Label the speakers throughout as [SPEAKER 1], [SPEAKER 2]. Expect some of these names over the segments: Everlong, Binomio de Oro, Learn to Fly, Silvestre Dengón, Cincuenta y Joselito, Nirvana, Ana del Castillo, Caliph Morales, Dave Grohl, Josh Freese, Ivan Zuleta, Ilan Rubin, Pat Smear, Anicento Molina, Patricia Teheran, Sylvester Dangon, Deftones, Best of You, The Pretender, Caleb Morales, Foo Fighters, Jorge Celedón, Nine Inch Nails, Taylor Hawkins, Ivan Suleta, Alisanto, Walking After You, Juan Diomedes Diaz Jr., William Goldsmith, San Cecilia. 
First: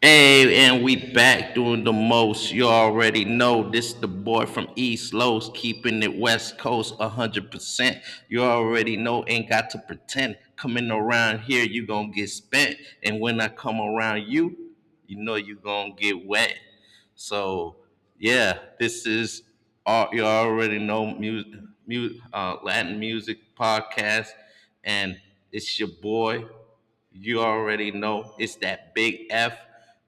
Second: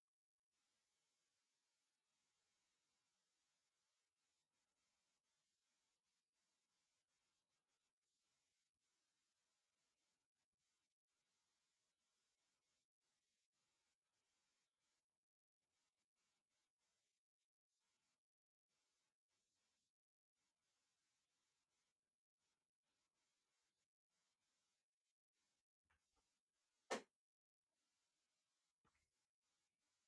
[SPEAKER 1] Hey, and we back doing the most. You already know this the boy from East Los, keeping it West Coast 100%. You already know, ain't got to pretend. Coming around here, you gonna get spent. And when I come around you, you know you gonna get wet. So, yeah, this is, all you already know, music, Latin music podcast. And it's your boy. You already know it's that big F,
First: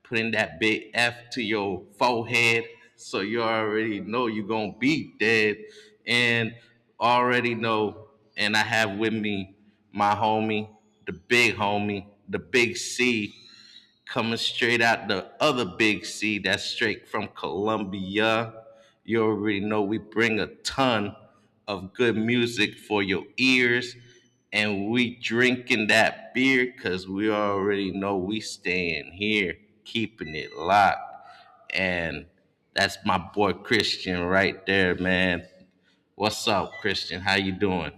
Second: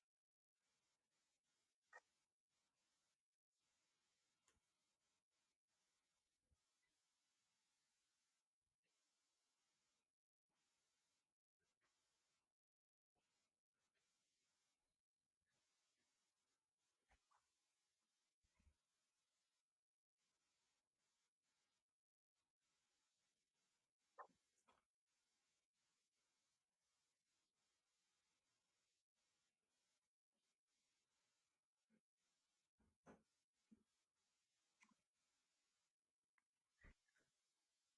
[SPEAKER 1] putting that big F to your forehead. So you already know you're going to be dead. And already know, and I have with me my homie, the big C coming straight out the other big C that's straight from Columbia. You already know we bring a ton of good music for your ears, and we drinking that beer because we already know we staying here, keeping it locked. And that's my boy Christian right there, man. What's up, Christian? How you doing?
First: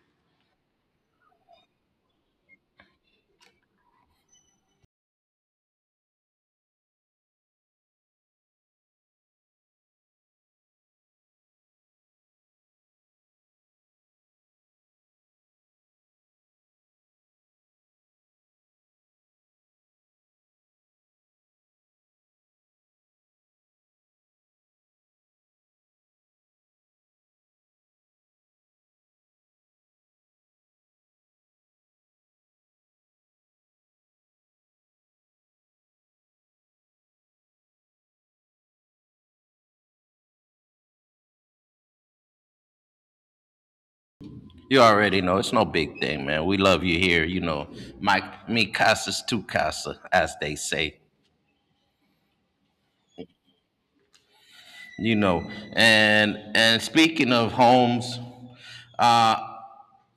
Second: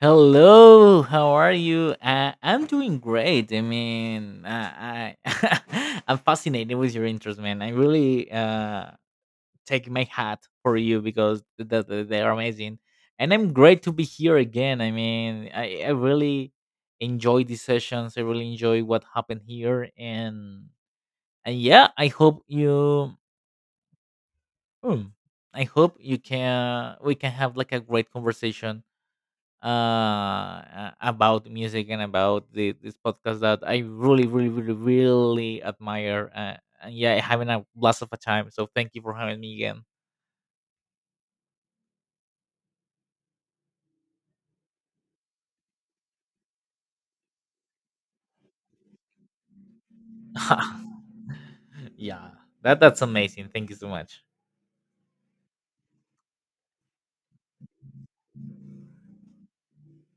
[SPEAKER 2] Hello, how are you? I'm doing great. I mean, I I'm fascinated with your interest, man. I really take my hat for you because they are amazing, and I'm great to be here again. I mean, I really enjoy these sessions. I really enjoy what happened here, and yeah, I hope mm, I hope you can we can have like a great conversation about music and about this podcast that I really really really really admire, and yeah, having a blast of a time, so thank you for having me again.
[SPEAKER 1] You already know it's no big thing, man. We love you here, you know. My me casa's tu casa, as they say,
[SPEAKER 2] Yeah. Yeah, that's amazing, thank you so much.
[SPEAKER 1] you know. And speaking of homes, uh,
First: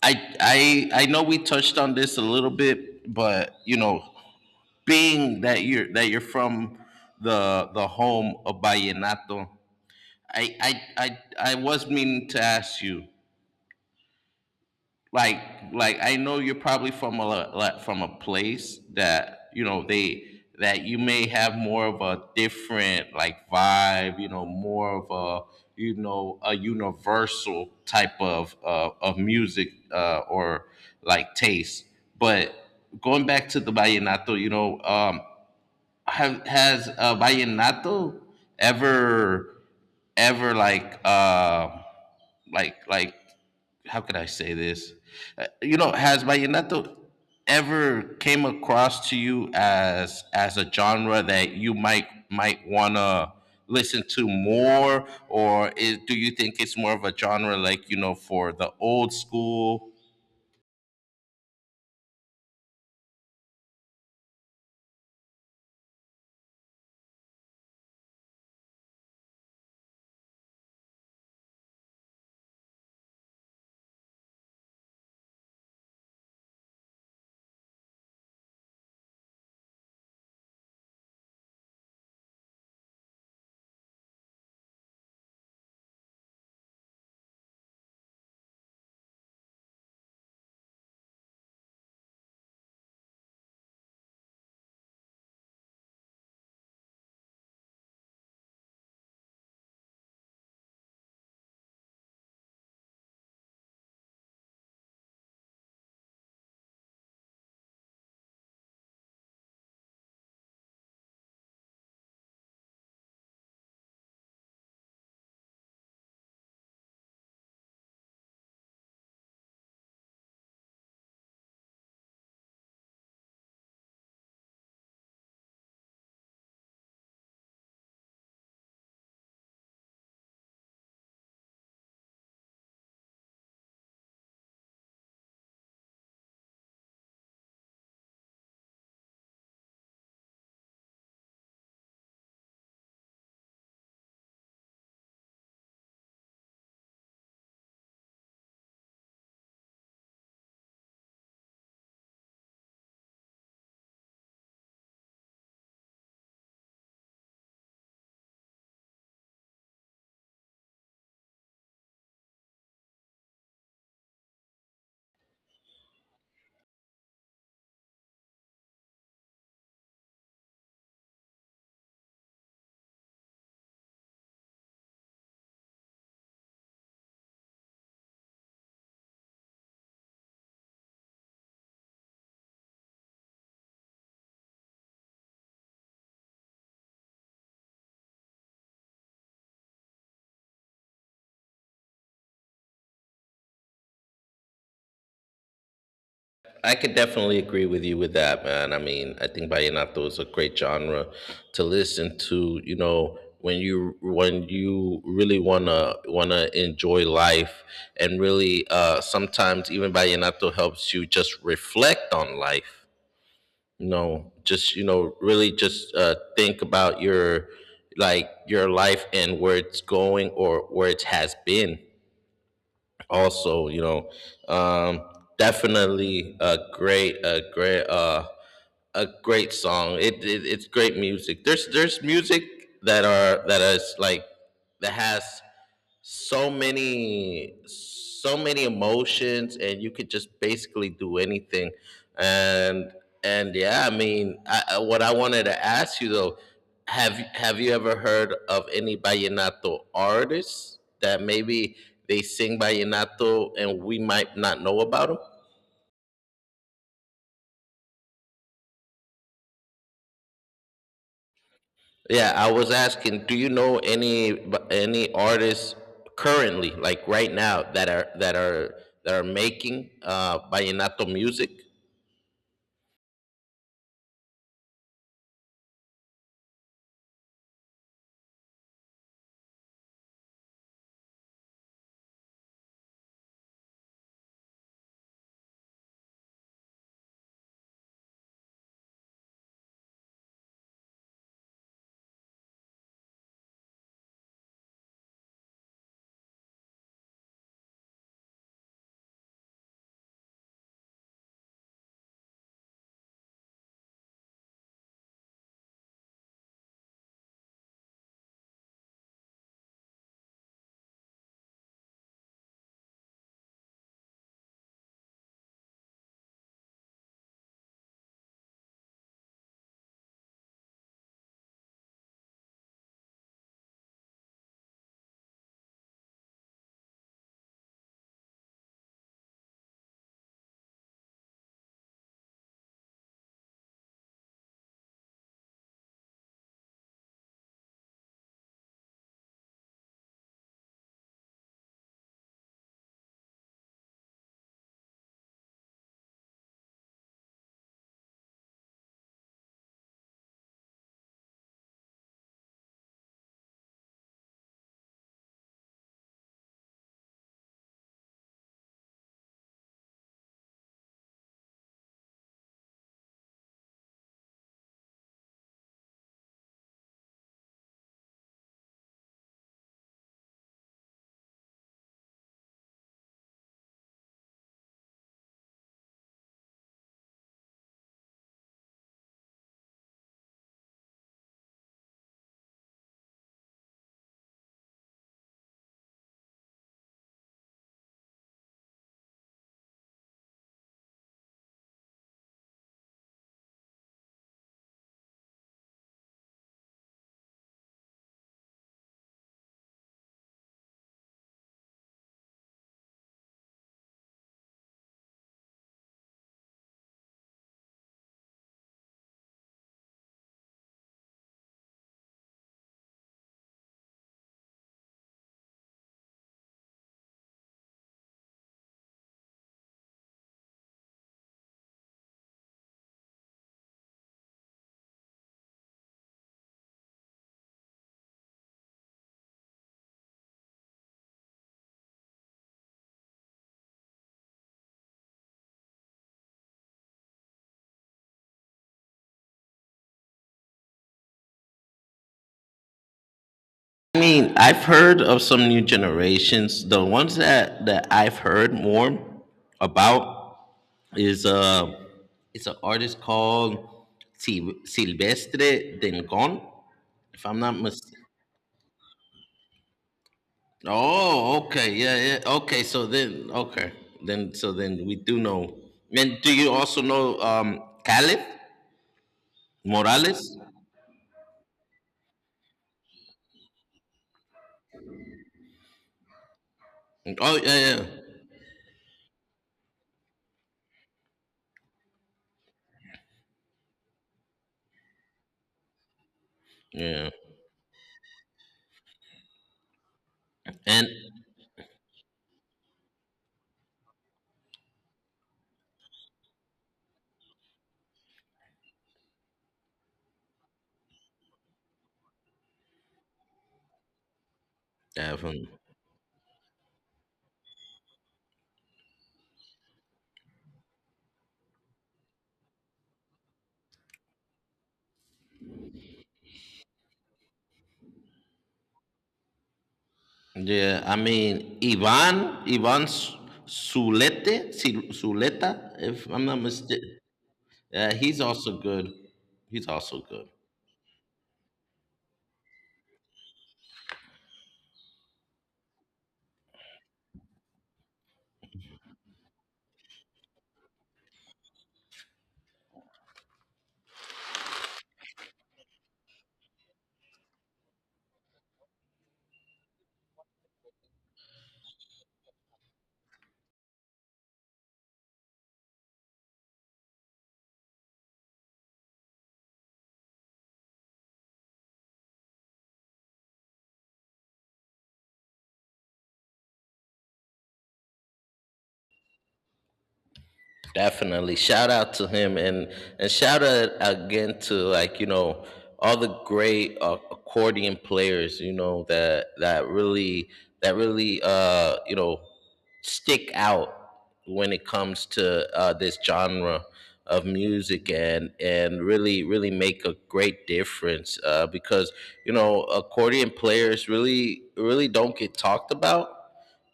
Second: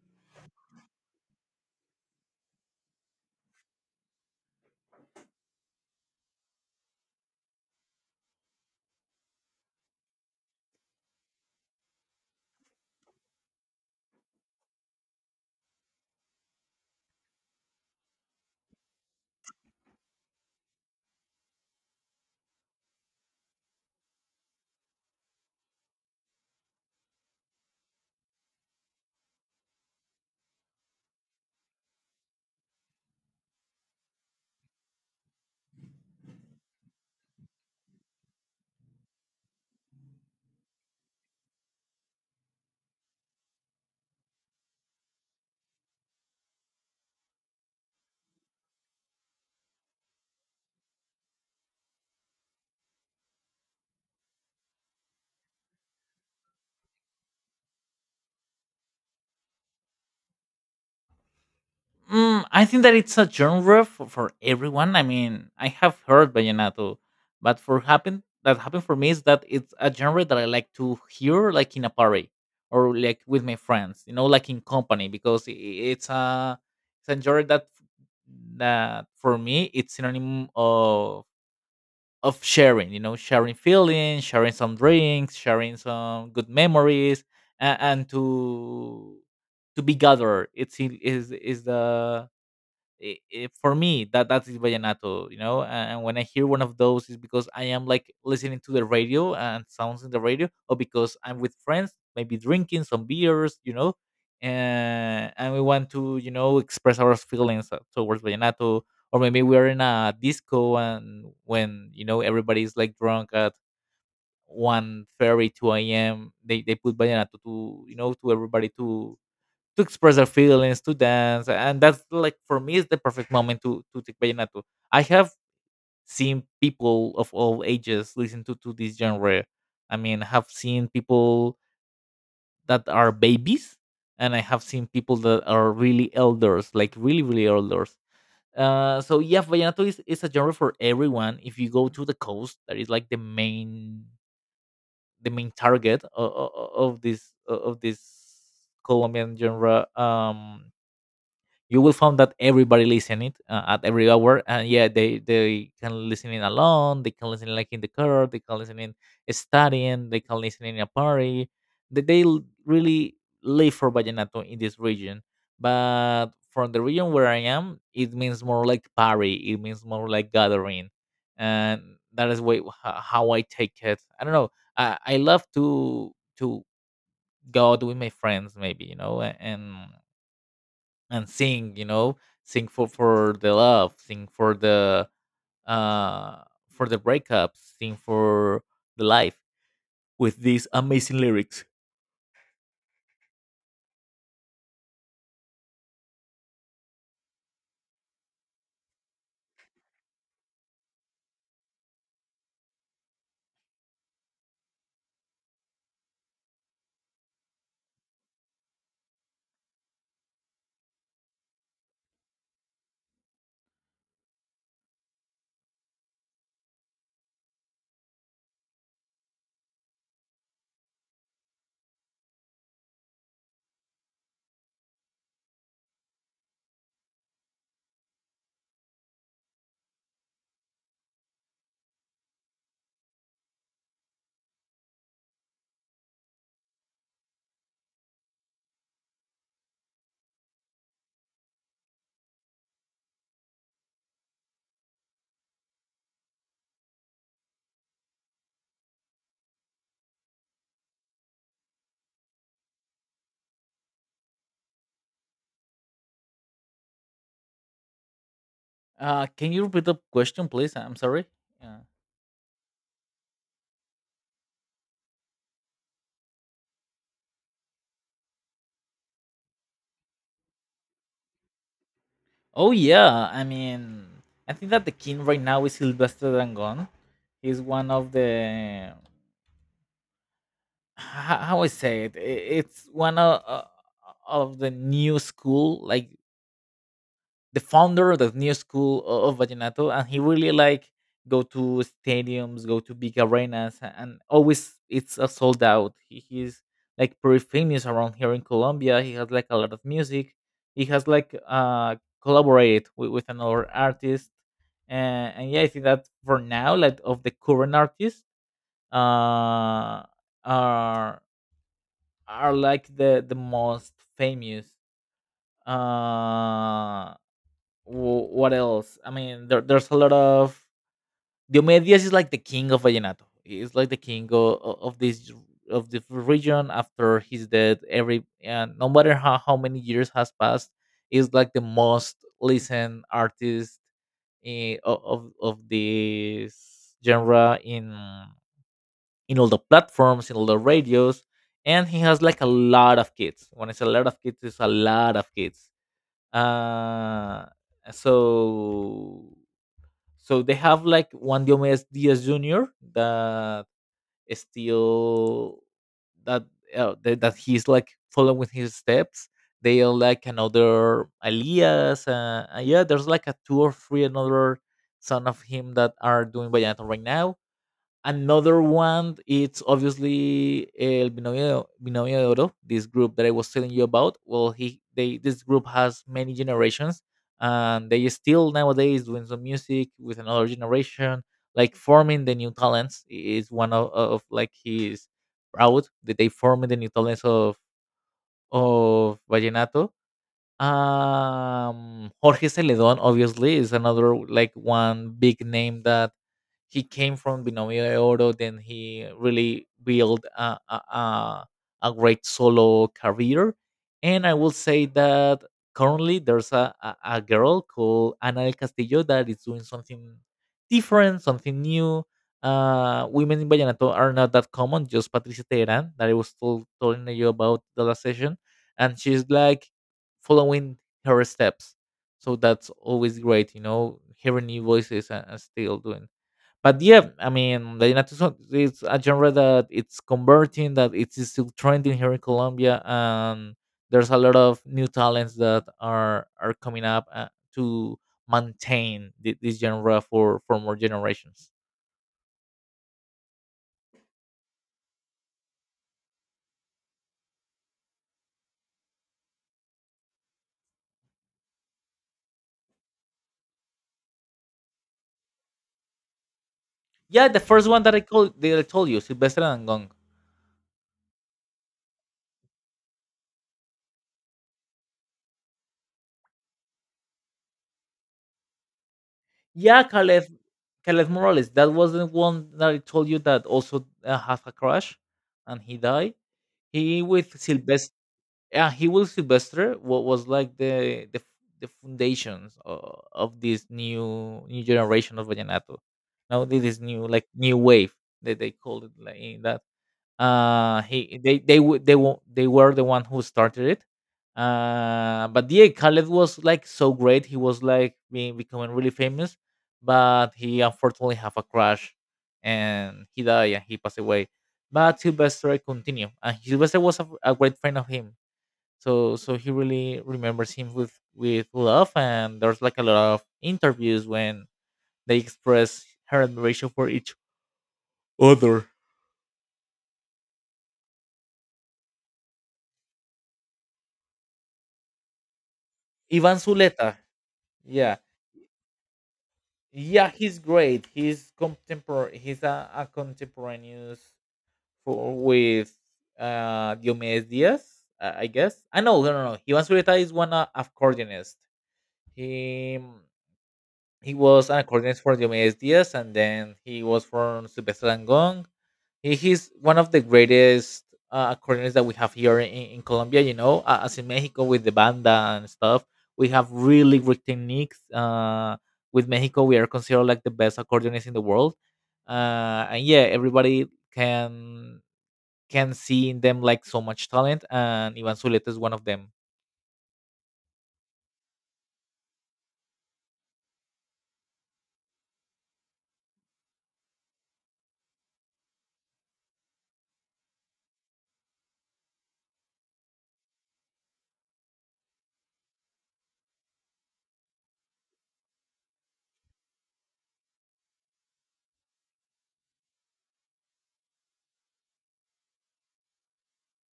[SPEAKER 1] I know we touched on this a little bit, but you know, being that you're from the home of Vallenato, I was meaning to ask you like like I know you're probably from a like, from a place that you know they that you may have more of a different like vibe, you know, more of a you know a universal type of music or like taste. But going back to the vallenato, you know, have has vallenato ever ever like like how could I say this? You know, has vallenato ever came across to you as a genre that you might wanna listen to more, or is, do you think it's more of a genre like you know for the old school.
[SPEAKER 2] I think that it's a genre for everyone. I mean, I have heard vallenato, but for happen that happened for me is that it's a genre that I like to hear like in a party or like with my friends, you know, like in company because it's a genre that for me it's synonym of sharing, you know, sharing feelings, sharing some drinks, sharing some good memories, and to be gathered. It's in- is the it, it, for me that is vallenato, you know. And when I hear one of those is because I am like listening to the radio and sounds in the radio, or because I'm with friends maybe drinking some beers, you know. And we want to, you know, express our feelings, towards vallenato. Or maybe we're in a disco, and when, you know, everybody is like drunk at one, three, 2 a.m., they put vallenato to, you know, to everybody to express their feelings, to dance, and that's like for me is the perfect moment to take vallenato. I have seen people of all ages listen to this genre. I mean, I have seen people that are babies, and I have seen people that are really elders, like really really elders. So yeah, vallenato is a genre for everyone. If you go to the coast, that is like the main target of of this Colombian genre. You will find that everybody listen it, at every hour, and yeah, they can listen it alone, they can listen like in the car, they can listen in studying, they can listen in a party, really live for vallenato in this region. But from the region where I am, it means more like party, it means more like gathering. And that is way, how I take it, I don't know. I love to to go out with my friends, maybe, you know, and sing, you know, sing for the love, sing for the, uh for the breakups, sing for the life with these amazing lyrics.
[SPEAKER 1] I could definitely agree with you with that, man. I mean, I think vallenato is a great genre to listen to. You know, when you really wanna enjoy life, and really, sometimes even vallenato helps you just reflect on life. You know, just you know, really just think about your like your life and where it's going or where it has been also, you know, um, definitely a great a great a great song. It, it's great music. There's music that are that is like that has so many so many emotions and you could just basically do anything, and and yeah, I mean what I wanted to ask you though, have you ever heard of any vallenato artists that maybe they sing vallenato and we might not know about them?
[SPEAKER 2] Can you repeat the question, please? I'm sorry. Yeah.
[SPEAKER 1] Yeah, I was asking, do you know any any artists currently, like right now, that are that are making vallenato music?
[SPEAKER 2] Oh yeah, I mean, I think that the king right now is Sylvester Dangon. He's one of the, how I say it I- it's one of the new school, like the founder of the new school of vallenato, and he really like go to stadiums, go to big arenas, and always it's a sold out. He's like pretty famous around here in Colombia. He has like a lot of music, he has like, collaborated with another artist. And yeah, I think that for now, like, of the current artists, uh are like the most famous. uh what else? I mean, there's a lot of Diomedes is like the king of vallenato. He's like the king of this of the region after his death. Every and no matter how many years has passed, is like the most listened artist, eh, of this genre in all the platforms, in all the radios, and he has like a lot of kids. When it's a lot of kids, it's a lot of kids. Uh, so so they have like Juan Diomedes Diaz Jr. that is still that that he's like following his steps. They are like another Elias. Yeah, there's like a two or three another son of him that are doing vallenato right now. Another one, it's obviously El Binomio, Binomio de Oro, this group that I was telling you about. Well, he they this group has many generations, and they still nowadays doing some music with another generation, like forming the new talents is one of like his proud that they formed the new talents of vallenato. Jorge Celedón, obviously, is another like one big name that he came from Binomio de Oro. Then he really built a great solo career. And I will say that currently there's a girl called Ana del Castillo that is doing something different, something new. Women in Vallenato are not that common, just Patricia Teheran, that I was told, telling you about the last session. And she's like following her steps. So that's always great, you know, hearing new voices, and still doing. But yeah, I mean, Vallenato is it's a genre that it's converting, that it's still trending here in Colombia, and there's a lot of new talents that are coming up, to maintain this genre for more generations.
[SPEAKER 1] I mean, I've heard of some new generations. The ones that that I've heard more about is it's an artist called Silvestre Dengón, if
[SPEAKER 2] Yeah,
[SPEAKER 1] I'm
[SPEAKER 2] the
[SPEAKER 1] not
[SPEAKER 2] first one that I called that I told you, Sylvester and Gong.
[SPEAKER 1] oh, okay. Yeah, yeah. Okay, so then okay. Then so then we do know. And do you also know, um, Caliph
[SPEAKER 2] Yeah,
[SPEAKER 1] Morales?
[SPEAKER 2] Caleb, Caleb Morales. That was the one that I told you that also, had a crash, and he died. He
[SPEAKER 1] Oh
[SPEAKER 2] with
[SPEAKER 1] yeah, yeah.
[SPEAKER 2] Sylvester. Yeah, he with Sylvester. What was like the foundations of this new generation of vallenato. Now this is new,
[SPEAKER 1] Yeah.
[SPEAKER 2] like new wave that they call it, like in that,
[SPEAKER 1] And
[SPEAKER 2] he they they were the one who started it. But yeah, Khaled was like so great. He was like being becoming really famous, but he unfortunately have a crash, and he died and he passed away. But
[SPEAKER 1] definitely.
[SPEAKER 2] Sylvester continued, and Sylvester was a great friend of him. So he really remembers him with love, and there's like a lot of interviews when they express her admiration for each other.
[SPEAKER 1] Yeah, I mean Ivan Suleta, if I'm not
[SPEAKER 2] Ivan
[SPEAKER 1] mistaken.
[SPEAKER 2] Zuleta,
[SPEAKER 1] Yeah,
[SPEAKER 2] yeah.
[SPEAKER 1] he's also good. He's also
[SPEAKER 2] Yeah,
[SPEAKER 1] good.
[SPEAKER 2] he's great. He's contemporary. He's a contemporaneous for with, Diomedes Diaz, I guess. I know, no. He was Zurita is one, accordionist. He he was an accordionist for Diomedes Diaz, and then he was from Sylvester Dangond. He's one of the greatest, accordionists that we have here in Colombia. You know, as in Mexico with the banda and stuff, we have really great techniques. With Mexico, we are considered like the best accordionists in the world. And yeah, everybody can see in them like so much talent, and Ivan Zuleta is one of them.
[SPEAKER 1] Definitely. Shout out to him, and shout out again to, like, you know, all the great, accordion players, you know, that that really you know, stick out when it comes to, this genre of music, and really really make a great difference, because you know accordion players really really don't get talked about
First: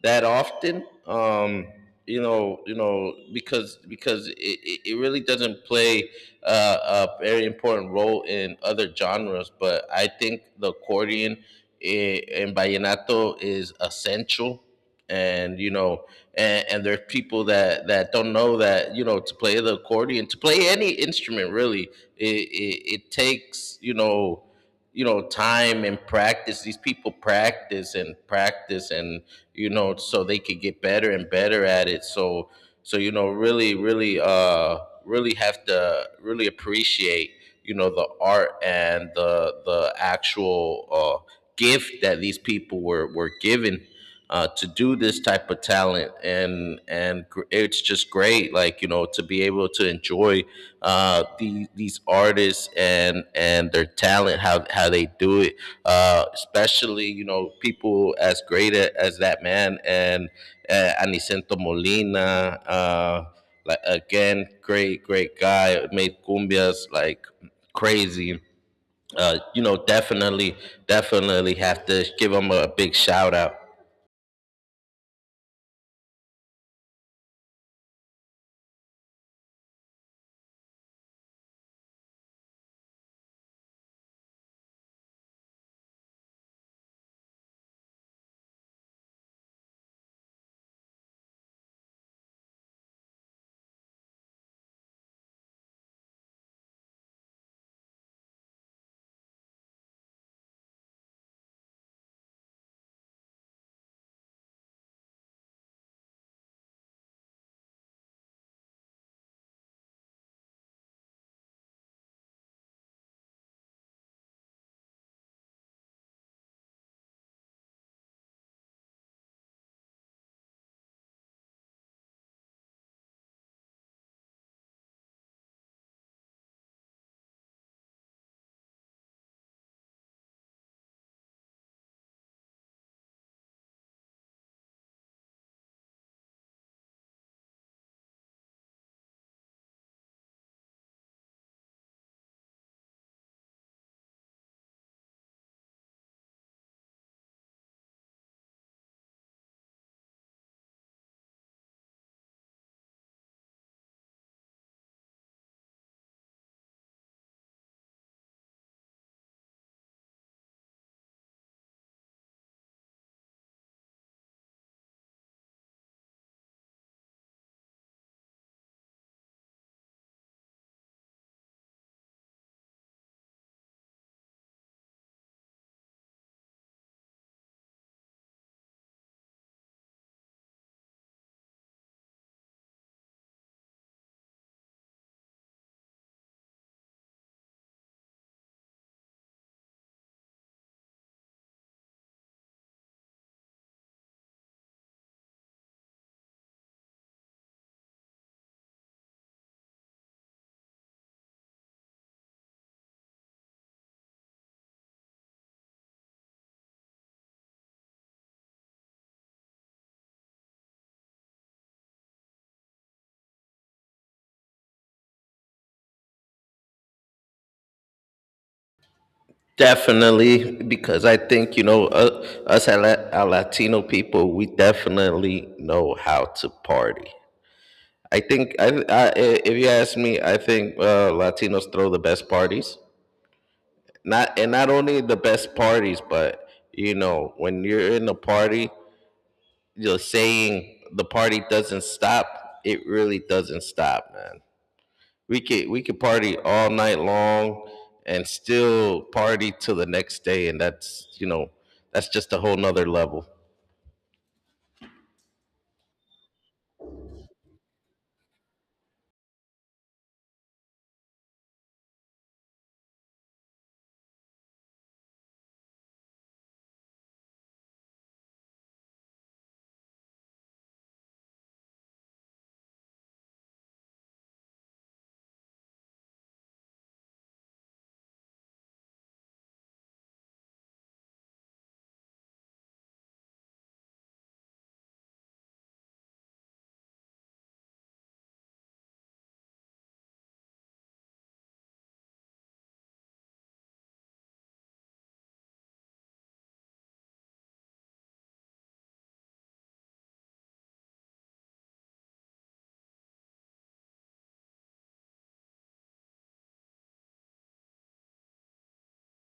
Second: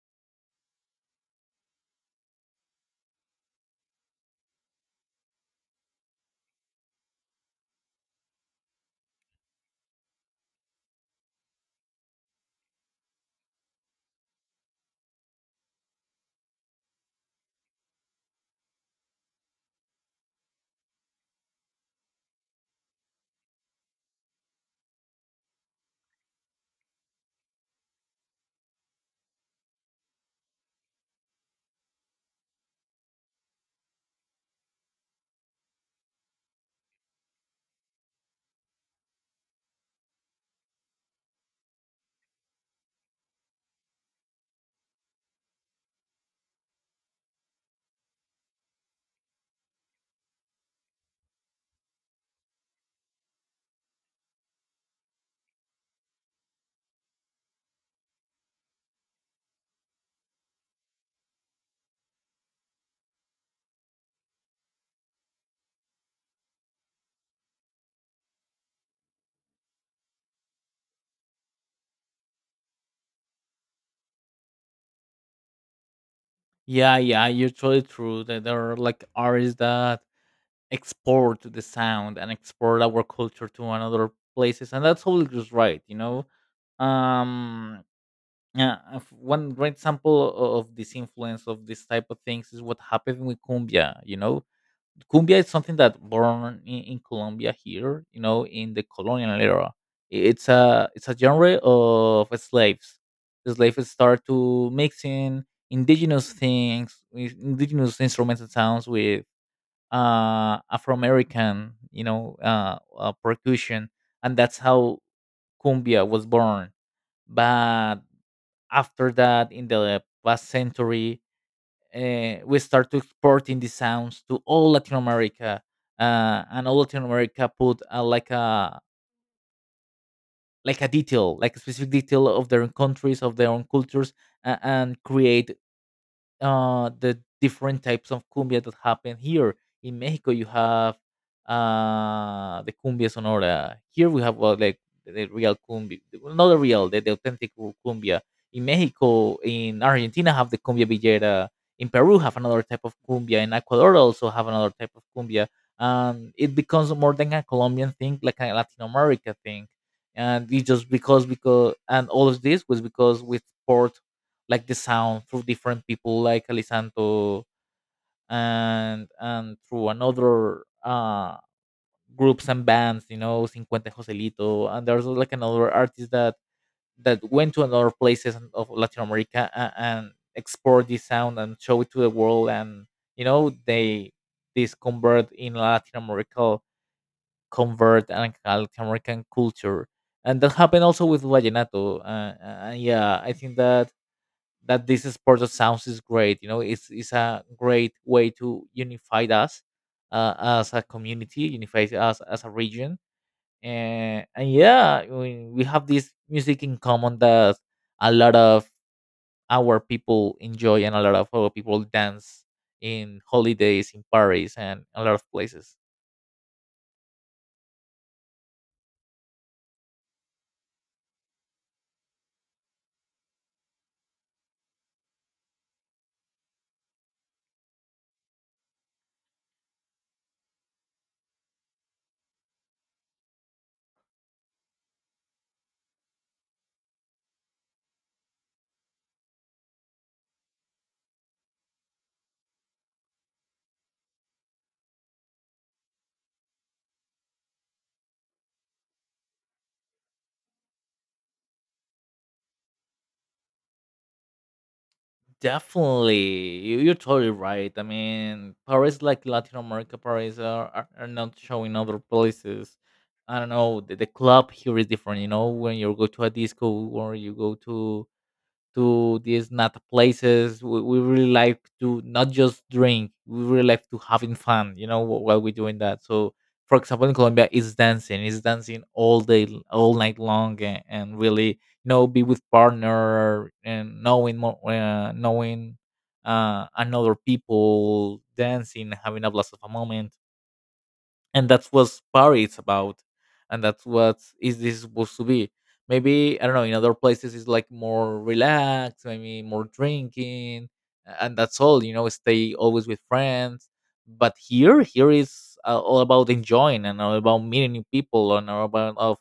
[SPEAKER 1] that often. You know, because it really doesn't play, a very important role in other genres. But I think the accordion in vallenato is essential, and you know, and there's people that that don't know that you know to play the accordion, to play any instrument really, it takes you know time and practice. These people practice and practice and you know, so they could get better and better at it. So, so you know, really, really, really have to really appreciate, you know, the art and the actual, uh, gift that these people were given, to do this type of talent. And it's just great, like you know, to be able to enjoy, the, these artists and their talent, how they do it, especially you know people as great as that man and, Anicento Molina. Like again, great great guy. Made cumbias like crazy. You know, definitely, definitely have to give him a big shout out.
[SPEAKER 2] Yeah, yeah, you're totally true. That there are like artists that export the sound and export our culture to another places, and that's all just right, you know. um yeah, if one great example of this influence of this type of things is what happened with cumbia, you know. Cumbia is something that born in Colombia here, you know, in the colonial era. It's a genre of slaves. The slaves start to mixing indigenous things with indigenous instruments and sounds with, Afro-American, percussion, and that's how cumbia was born. But after that, in the past century, we start to exporting the sounds to all Latin America, and all Latin America put, like a detail, like a specific detail of their own countries, of their own cultures, and create, the different types of cumbia that happen here. In Mexico, you have, the cumbia sonora. Here we have, well, like the real cumbia, well, not the real, the authentic cumbia. In Mexico, in Argentina, have the cumbia villera. In Peru, have another type of cumbia. In Ecuador, also have another type of cumbia. And it becomes more than a Colombian thing, like a Latin America thing. And it just because and all of this was because we poured like the sound through different people like Alisanto, and through another, groups and bands, you know, Cincuenta y Joselito, and there's like another artist that went to another places of Latin America, and export this sound and show it to the world, and you know, they this convert in Latin America, convert and Latin American culture, and that happened also with vallenato. Yeah, I think that this sport of sounds is great. You know, it's a great way to unify us uh, as a community, unify us as a region, and yeah, I mean, we have this music in common that a lot of our people enjoy and a lot of our people dance in holidays in Paris and a lot of places.
[SPEAKER 1] Definitely, because I think you know, us, our Latino people, we definitely know how to party. I think I if you ask me, I think, Latinos throw the best parties. Not and not only the best parties, but you know when you're in a party, you're saying the party doesn't stop. It really doesn't stop, man. We could party all night long and still party till the next day, and that's you know that's just a whole nother level.
[SPEAKER 2] Definitely, you're totally right. I mean, Paris, like Latin America, Paris are, are not showing other places. I don't know. The club here is different. You know, when you go to a disco or you go to these nat places. We really like to not just drink. We really like to having fun. You know, while we're doing that. So, for example, in Colombia, it's dancing. It's dancing all day, all night long, and really, you know, be with partner and knowing more, knowing another people dancing, having a blast of a moment, and that's what party is about, and that's what is this supposed to be. Maybe I don't know, in other places it's like more relaxed, maybe more drinking, and that's all, you know, stay always with friends. But here is all about enjoying and all about meeting new people and all about of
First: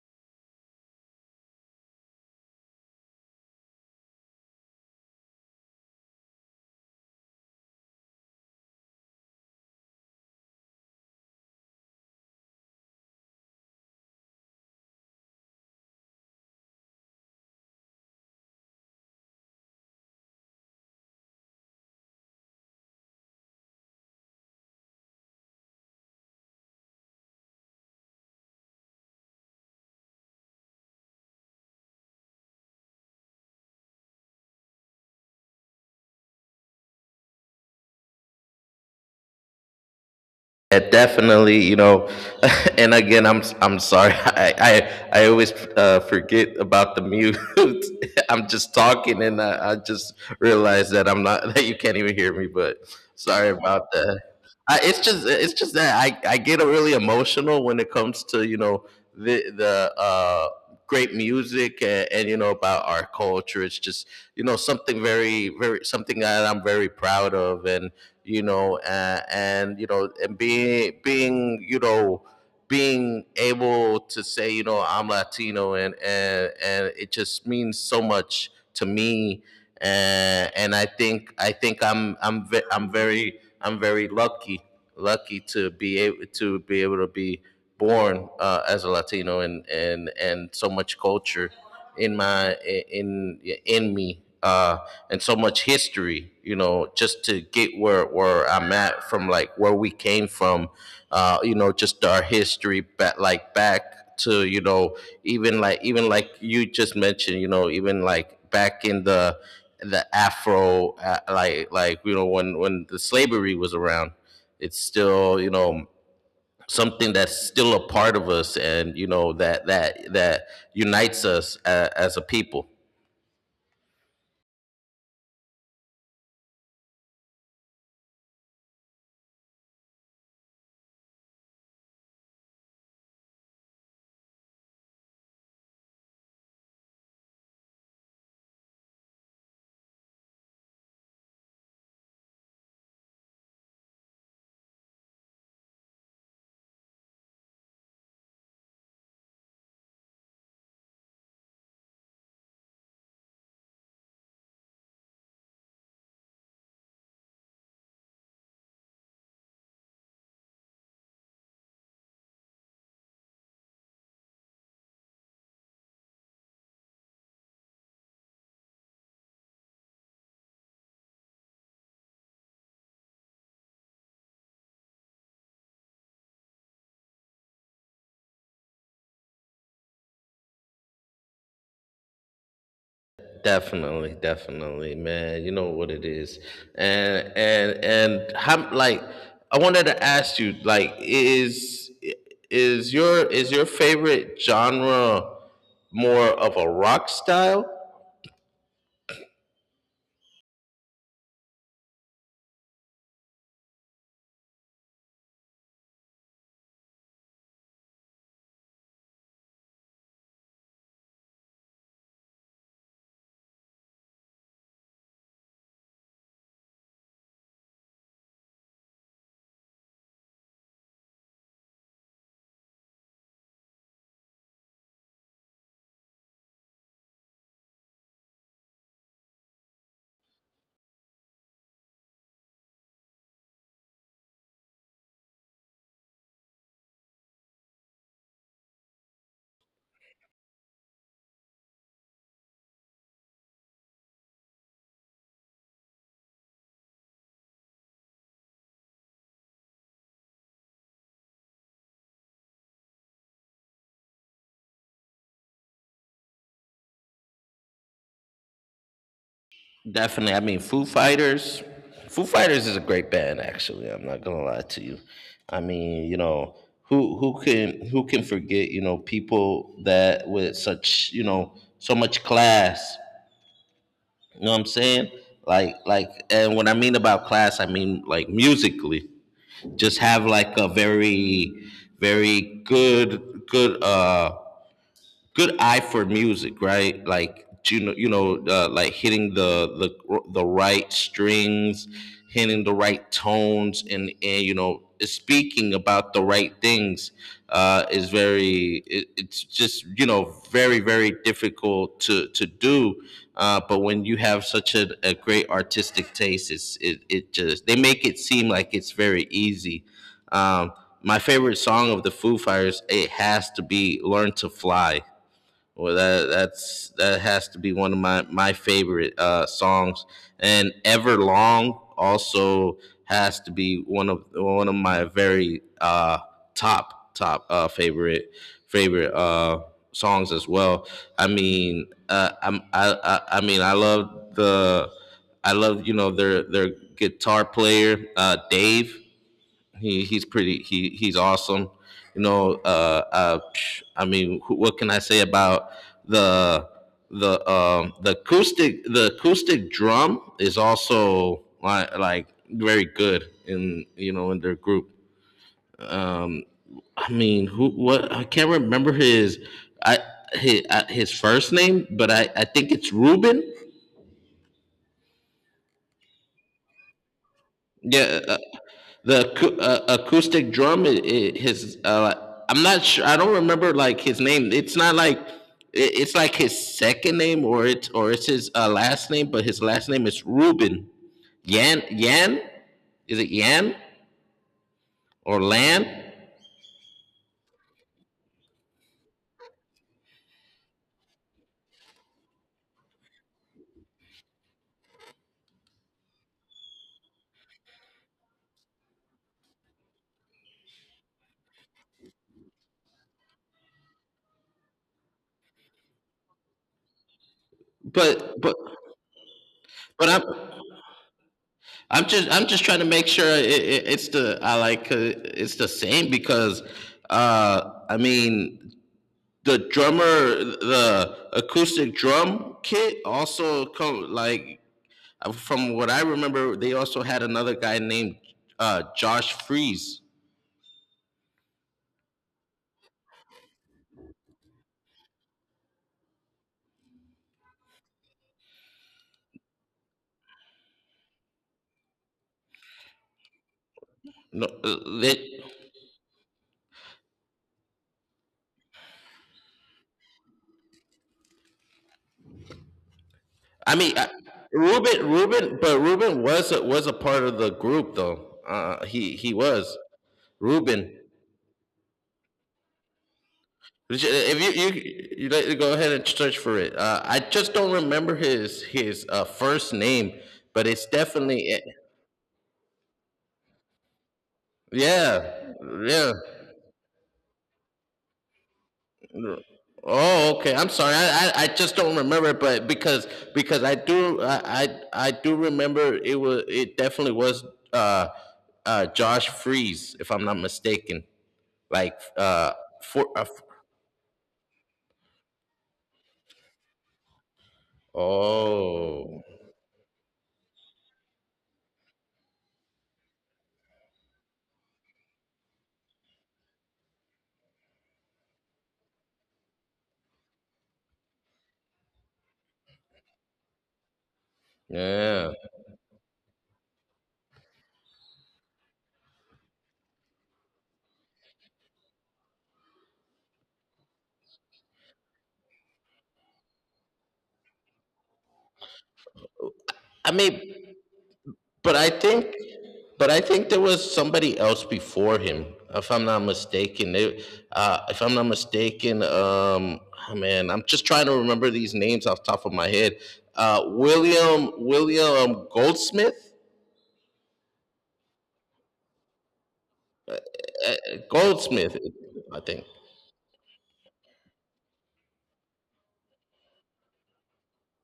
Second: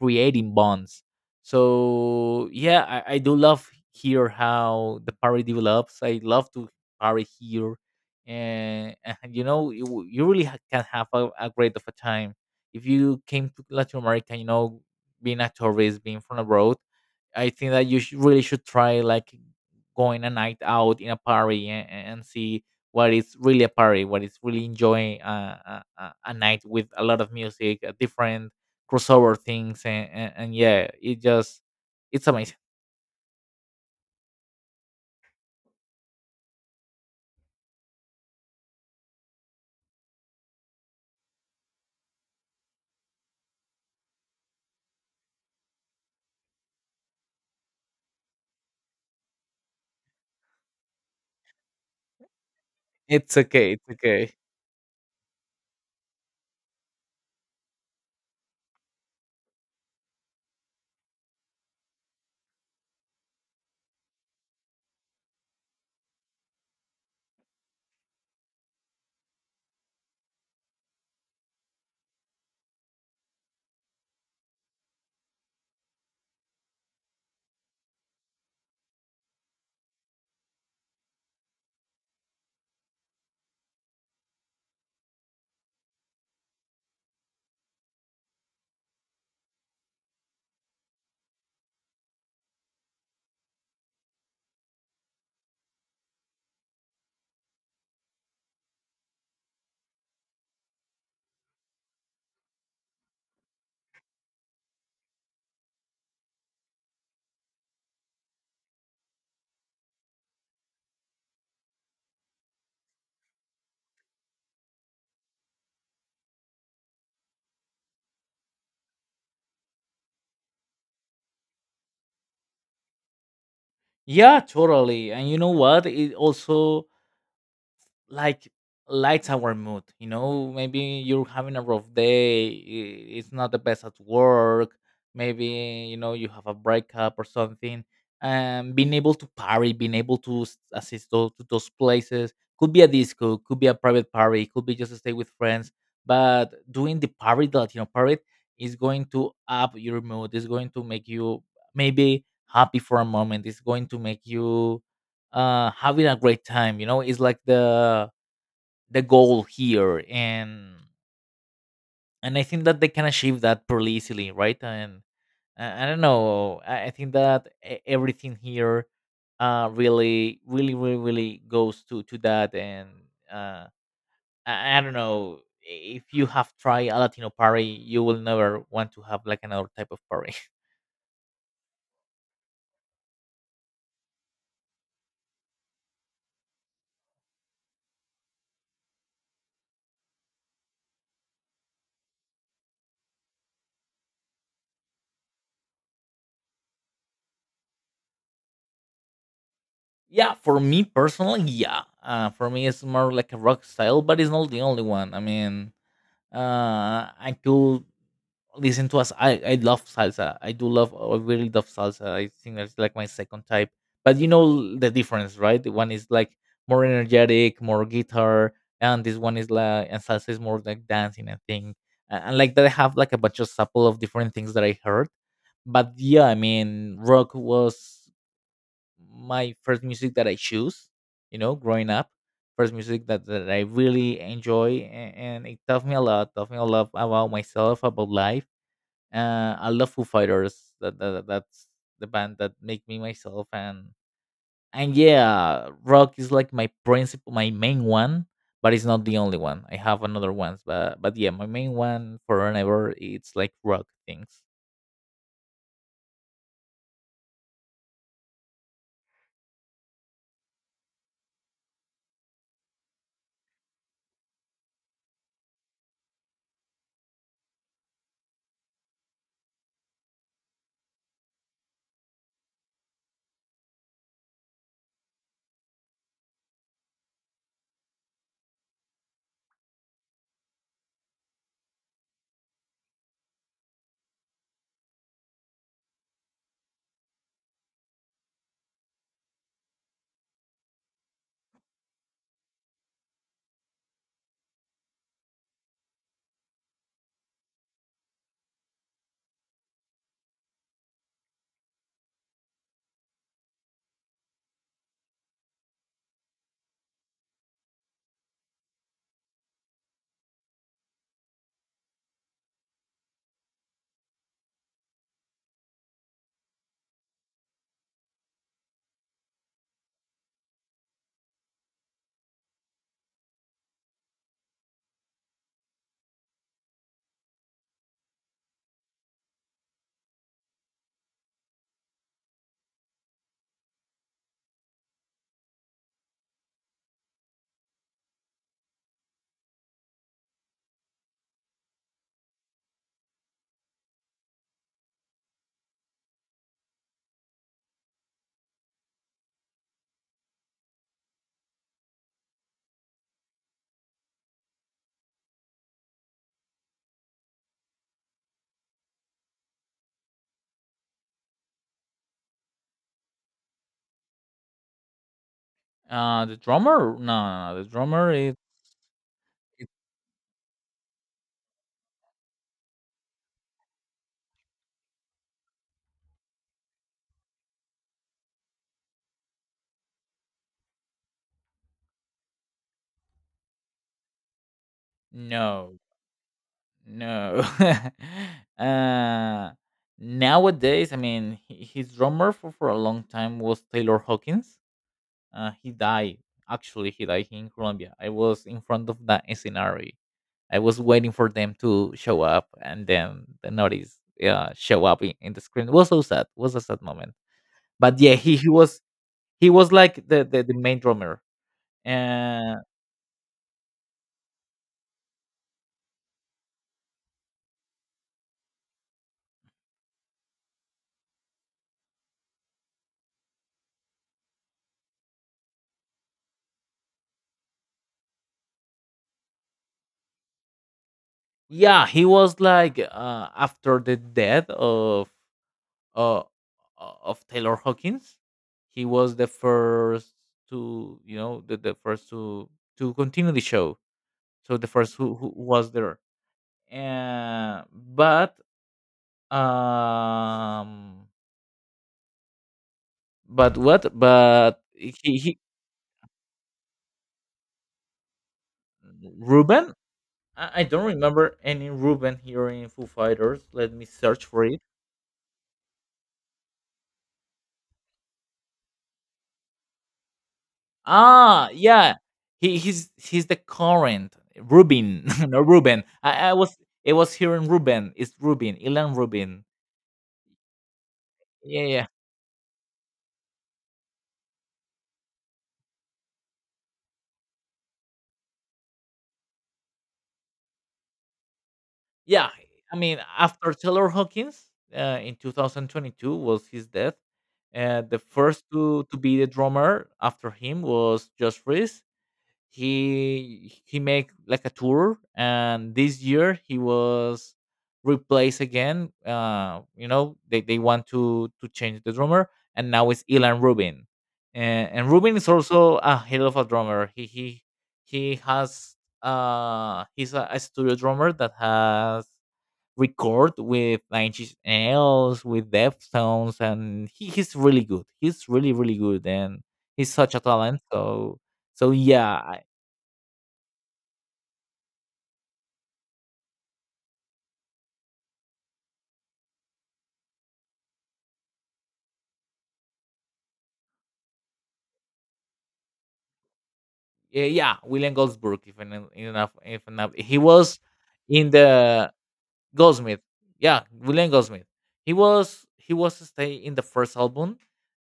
[SPEAKER 2] creating bonds. So yeah, I do love here how the party develops. I love to party here. And, and you know, you really can have a great of a time. If you came to Latin America, you know, being a tourist, being from abroad, I think that really should try like going a night out in a party, and see what is really a party, what is really enjoying a, a night with a lot of music, different crossover things, and, and yeah, it just, it's amazing.
[SPEAKER 1] Yeah, definitely. You know, and again, I'm sorry. I always, forget about the mute. I'm just talking, and I just realized that I'm not that you can't even hear me. But
[SPEAKER 2] it's
[SPEAKER 1] sorry
[SPEAKER 2] okay it's
[SPEAKER 1] about that.
[SPEAKER 2] okay.
[SPEAKER 1] I, it's just that I get really emotional when it comes to you know the great music and you know about our culture. It's just you know something very very something that I'm very proud of, and you know, and you know and being you know being able to say, you know, I'm Latino, and it just means so much to me. And I think I'm very lucky lucky to be able to be able to be born, as a Latino, and so much culture in my in in me, uh, and so much history, you know, just to get where I'm at from like where we came from, uh, you know, just our history back, like back to, you know, even like you just mentioned, you know, even like back in the afro like you know when the slavery was around. It's still you know something that's still a part of us, and you know that that unites us a, as a people.
[SPEAKER 2] Yeah, totally. And you know what? It also like lights our mood, you know, maybe you're having a rough day, it's not the best at work, maybe you know you have a breakup or something, and being able to party, being able to assist those, to those places, could be a disco, could be a private party, could be just to stay with friends. But doing the party, the Latino party, is going to up your mood, is going to make you maybe happy for a moment, it's going to make you having a great time. You know, it's like the goal here. And I think that they can achieve that pretty easily, right? And I don't know, I think that everything here really really goes to that. And uh, I don't know if you have tried a Latino party, you will never want to have like another type of party.
[SPEAKER 1] Definitely, definitely, man. You know what it is, and how like I wanted to ask you, like, is your favorite genre more of a rock style?
[SPEAKER 2] Yeah, for me personally, yeah, for me it's more like a rock style, but it's not the only one. I mean, uh, I could listen to us. I love salsa. I do love. I really love salsa. I think that's like my second type. But you know the difference, right? The One is like more energetic, more guitar, and this one is like and salsa is more like dancing and thing. And like that, I have like a bunch of couple of different things that I heard. But yeah, I mean, rock was my first music that I choose. You know, growing up, first music that I really enjoy, and it taught me a lot. Taught me a lot about myself, about life. I love Foo Fighters. That that's the band that make me myself. And yeah, rock is like my principal, my main one, but it's not the only one. I have another ones, but yeah, my main one for forever. It's like rock things.
[SPEAKER 1] Definitely. I mean, Foo Fighters. Foo Fighters is a great band, actually. I'm not gonna lie to you. I mean, you know, who who can forget? You know, people that with such you know so much class. You know what I'm saying? Like, and when I mean about class, I mean like musically. Just have like a very very good good eye for music, right? Like you know, like hitting the the right strings, hitting the right tones, and you know, speaking about the right things, is very. It, it's just you know very very difficult to do. But when you have such a great artistic taste, it just they make it seem like it's very easy. Um, my favorite song of the Foo Fighters, it has to be "Learn to Fly." Well, that that has to be one of my my favorite, songs, and Everlong also has to be one of my very, uh, top, favorite, songs as well. I mean, I'm, I mean I love the I love you know their guitar player, Dave. He he's pretty. He he's awesome. You know. I mean, what can I say about the the acoustic drum is also like very good in you know in their group. Um. I mean, who what I can't remember his I his, his first name, but I think it's Ruben.
[SPEAKER 2] The drummer? No, no, no. The drummer
[SPEAKER 1] Yeah.
[SPEAKER 2] is. It,
[SPEAKER 1] Acoustic drum I his uh, I'm not sure I don't remember like his name. It's not like it's like his second name, or it's his, last name. But his last name is Ruben. Yan, yan, is it Yan or
[SPEAKER 2] no.
[SPEAKER 1] Lan?
[SPEAKER 2] No. Uh, nowadays, I mean, he, his drummer for a long time was Taylor Hawkins. He died. Actually, he died in Colombia. I was in front of that scenario. I was waiting for them to show up, and then the notice show up in the screen. It was so sad. It was a sad moment. But yeah,
[SPEAKER 1] but but
[SPEAKER 2] he was like
[SPEAKER 1] but
[SPEAKER 2] the, the main drummer.
[SPEAKER 1] I'm
[SPEAKER 2] And
[SPEAKER 1] just trying to make sure it's the I like, it's the same because, uh, I mean the drummer the acoustic drum kit also come like, uh, from what I remember, they also had another guy named, Josh Freeze.
[SPEAKER 2] yeah, he was like, after the death uh, uh, of Taylor Hawkins. He was the first to, you know, the first to continue the show.
[SPEAKER 1] No,
[SPEAKER 2] So the first
[SPEAKER 1] that
[SPEAKER 2] who was there. Uh, but um, but
[SPEAKER 1] I
[SPEAKER 2] what?
[SPEAKER 1] mean, I,
[SPEAKER 2] But
[SPEAKER 1] Ruben,
[SPEAKER 2] he
[SPEAKER 1] Ruben, but Ruben was a part of the group though. He
[SPEAKER 2] Ruben.
[SPEAKER 1] was
[SPEAKER 2] I don't
[SPEAKER 1] Ruben.
[SPEAKER 2] remember any Ruben here in Foo Fighters. Let me
[SPEAKER 1] Which,
[SPEAKER 2] search
[SPEAKER 1] if
[SPEAKER 2] for.
[SPEAKER 1] you like to go ahead and search for it. I just don't remember his, first name, but it's
[SPEAKER 2] Ah,
[SPEAKER 1] definitely, eh,
[SPEAKER 2] yeah. He's the current Rubin, no
[SPEAKER 1] yeah
[SPEAKER 2] Ruben.
[SPEAKER 1] yeah.
[SPEAKER 2] I was it was hearing in Ruben. It's Rubin, Ilan Rubin.
[SPEAKER 1] Oh, okay. I'm sorry. I
[SPEAKER 2] Yeah,
[SPEAKER 1] just don't remember, but because I do remember it was it definitely was, uh Josh Freeze, if I'm not mistaken. Like,
[SPEAKER 2] yeah. I mean,
[SPEAKER 1] for uh, f-
[SPEAKER 2] after Taylor Hawkins, in 2022 was his death. The first to be
[SPEAKER 1] oh
[SPEAKER 2] the drummer after him was Josh Freese. He made like a tour, and this year he was replaced again. You know, they want to change the drummer, and now it's Ilan Rubin. And Rubin is
[SPEAKER 1] yeah.
[SPEAKER 2] also a hell of a drummer. He has, he's a studio drummer that has record with Nine Inch Nails, with Deftones, and he's really good. He's really really good, and he's
[SPEAKER 1] I
[SPEAKER 2] such a talent.
[SPEAKER 1] mean,
[SPEAKER 2] So so
[SPEAKER 1] but I think,
[SPEAKER 2] Yeah,
[SPEAKER 1] but I think there was somebody else before him, if I'm not mistaken. They, if I'm not mistaken, oh man, I'm just trying to remember these names off the top of my head. William Goldsmith,
[SPEAKER 2] Yeah, William Goldsberg. If en- enough, if enough, he was
[SPEAKER 1] uh,
[SPEAKER 2] in
[SPEAKER 1] Goldsmith,
[SPEAKER 2] the
[SPEAKER 1] I think
[SPEAKER 2] Goldsmith. Yeah, William Goldsmith. He was stay in the first album,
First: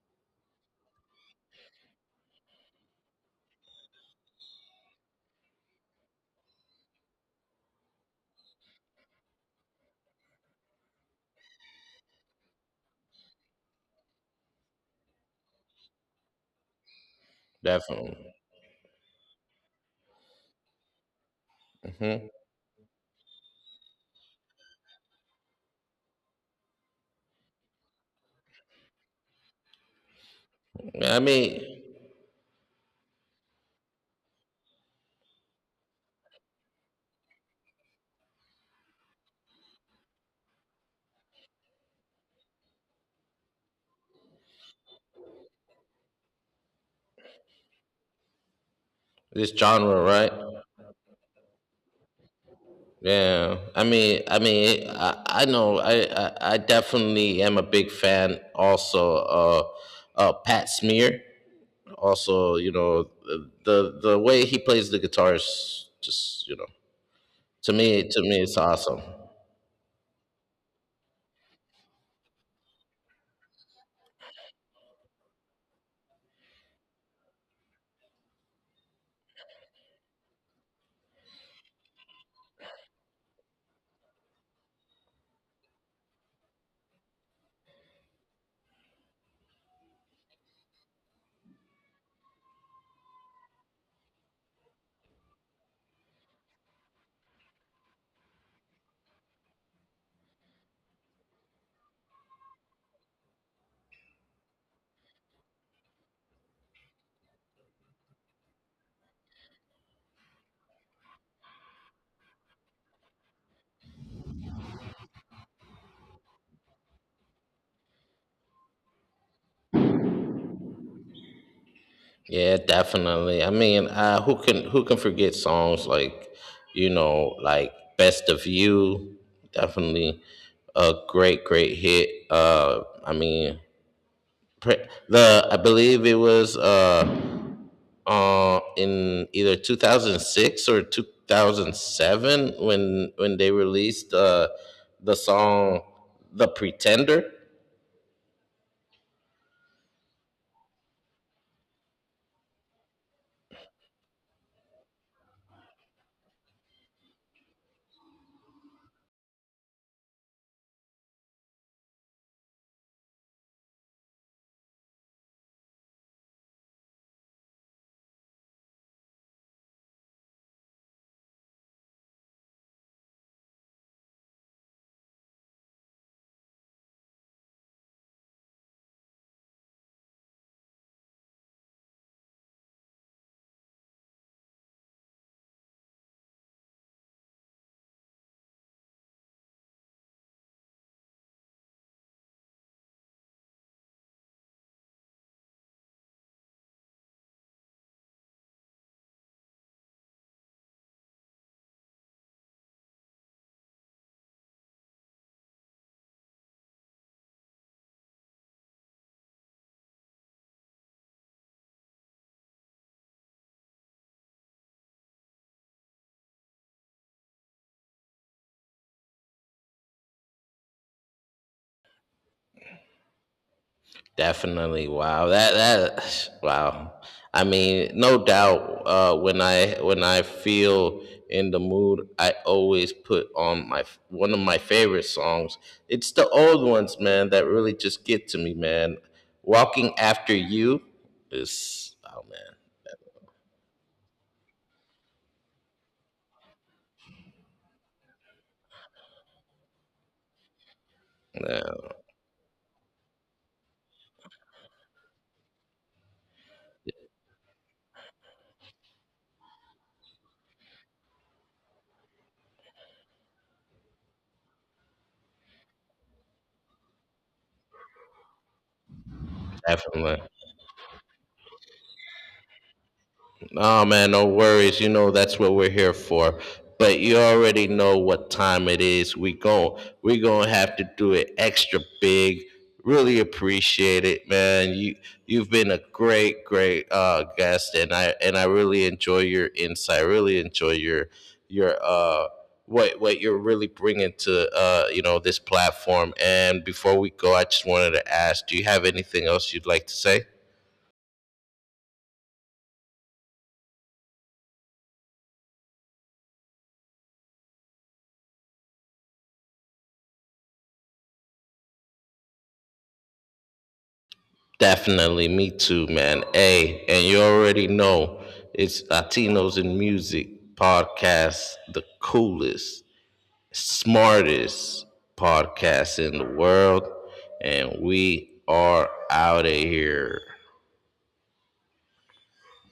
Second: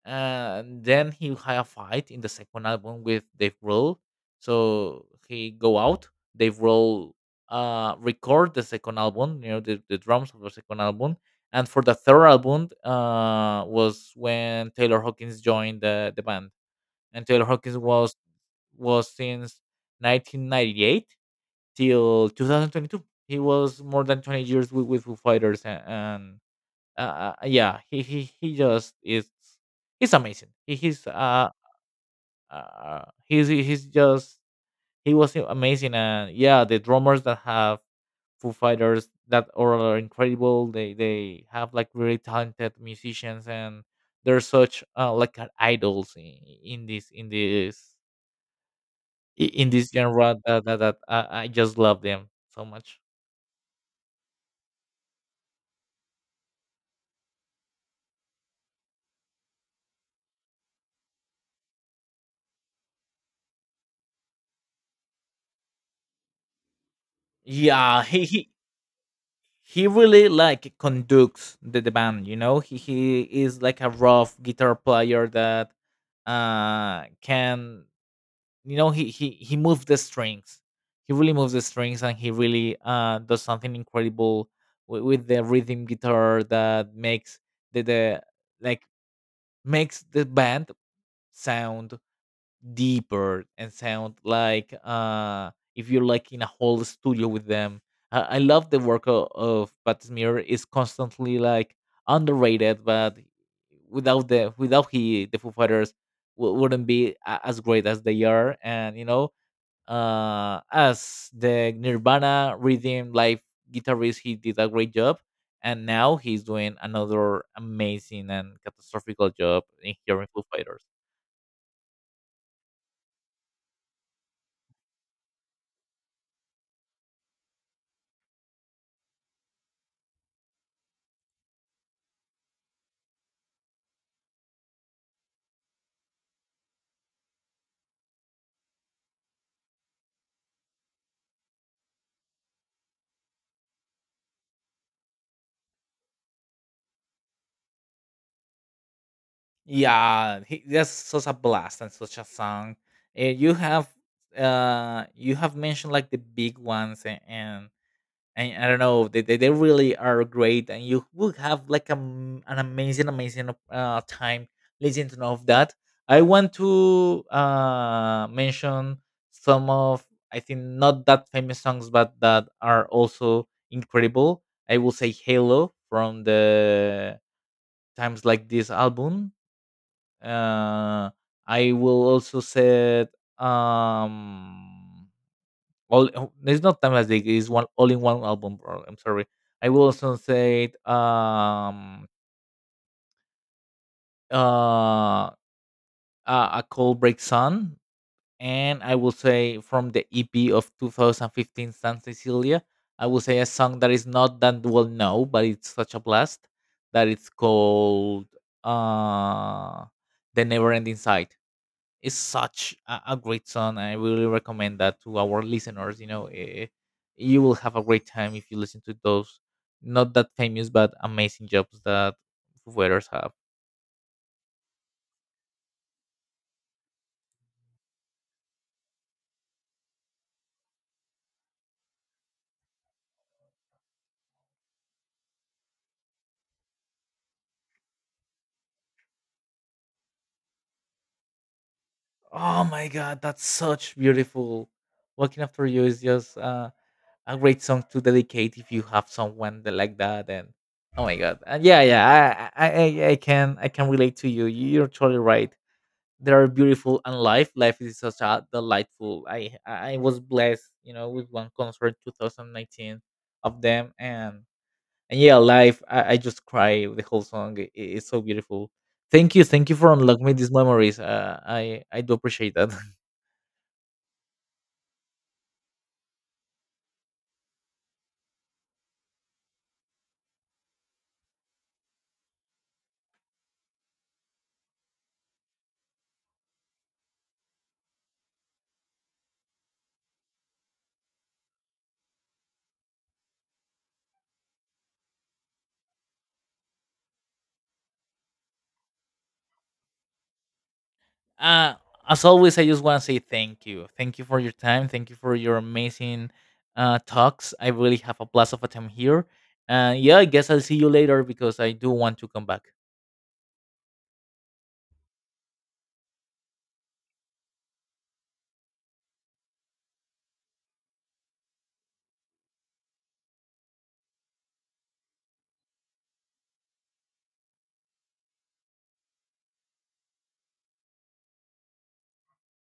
[SPEAKER 2] and then he had a fight in the second album with Dave Grohl. So he go out. Dave Grohl record the second album. You know the drums of the second album. And for the third album, was when Taylor Hawkins joined the band, and Taylor Hawkins
[SPEAKER 1] definitely.
[SPEAKER 2] was since 1998
[SPEAKER 1] Hmm.
[SPEAKER 2] till 2022. He was more than 20 years with Foo Fighters, and yeah, he just is, he's amazing. He's
[SPEAKER 1] I mean,
[SPEAKER 2] he's just he was amazing. And yeah, the drummers that have Foo Fighters that are incredible. They have like really talented musicians, and they're such, like, idols in this in this
[SPEAKER 1] this
[SPEAKER 2] in this
[SPEAKER 1] genre, right?
[SPEAKER 2] genre, that that, that I just love them so much.
[SPEAKER 1] Yeah, I mean, I know, I definitely am a big fan. Also, Pat Smear. Also, you know, the way he plays the guitar is just, you know, to
[SPEAKER 2] Yeah,
[SPEAKER 1] me to me it's awesome.
[SPEAKER 2] he really like conducts the band. You know, he is like a rough guitar player that can, you know, he moves the strings. He really moves the strings, and he really does something incredible with the rhythm guitar that makes the like makes the band sound deeper and sound like, uh, if you're like in a whole studio with them. I love the work of Pat Smear is constantly like underrated, but without the without he the Foo Fighters wouldn't be as great as they are. And you know, as the Nirvana rhythm live guitarist, he did a great job, and now he's doing another amazing and catastrophical job in here in Foo Fighters.
[SPEAKER 1] Yeah, definitely. I mean, who can forget songs like, you know, like "Best of You"? Definitely a great, great hit. I mean, pre- the I believe it was, in either 2006 or 2007 when they released, the song "The Pretender."
[SPEAKER 2] Yeah, that's such a blast and such a song. And you have mentioned like the big ones and and I don't know, they really are great, and you would have like, an amazing, amazing time listening to all of that. I want to mention some of, I think, not that famous songs, but that are also incredible. I will say Halo from the Times Like This album. uh, I will also set um, all, oh, it's not timeless dig, it's one all in one album, or- I'm sorry. I will also set um, uh, a, a cold break sun, and I will say from the EP of 2015 San Cecilia, I will say a song that is not that well known, but it's such a blast, that it's called, uh, the never ending sight, is such a great song. I really recommend that to our listeners. You know, eh, you will have a great time if you listen to those not that famous but amazing jobs that wearers have.
[SPEAKER 1] Definitely, wow, that that wow. I mean, no doubt. When I feel in the mood, I always put on my one of my favorite songs. It's the old ones, man, that really just get to me, man. Walking after you is oh,
[SPEAKER 2] Oh my god, that's such beautiful. Walking after you is just, a great song to dedicate if you have someone that like that. And oh my god,
[SPEAKER 1] man, yeah,
[SPEAKER 2] and yeah, yeah, I can relate to you. You're totally right. That are beautiful, and life is such a delightful. I was blessed, you know, with one concert 2019 of them. And yeah, life, I just cry the whole song. It's so beautiful. Thank you for
[SPEAKER 1] definitely.
[SPEAKER 2] unlocking me these memories. Uh, I do appreciate that.
[SPEAKER 1] Oh man, no worries. You know that's what we're here for. But you already know what time it is. We gonna have to do it extra big. Really appreciate it, man. You you've been a great, great, guest, and I really enjoy your insight. Really enjoy your, uh, what you're really bringing to, uh, you know, this platform. And before we go, I just wanted to ask, do you have anything else you'd like to say?
[SPEAKER 2] Uh, as always, I just want to say thank you. Thank you for your time. Thank you for your amazing talks. I really have a blast of a time here. Yeah, I guess I'll see you later, because I do want to come back.
[SPEAKER 1] Definitely, me too, man. Hey, and you already know it's Latinos in Music podcast, the coolest, smartest podcast in the world, and we are out of here.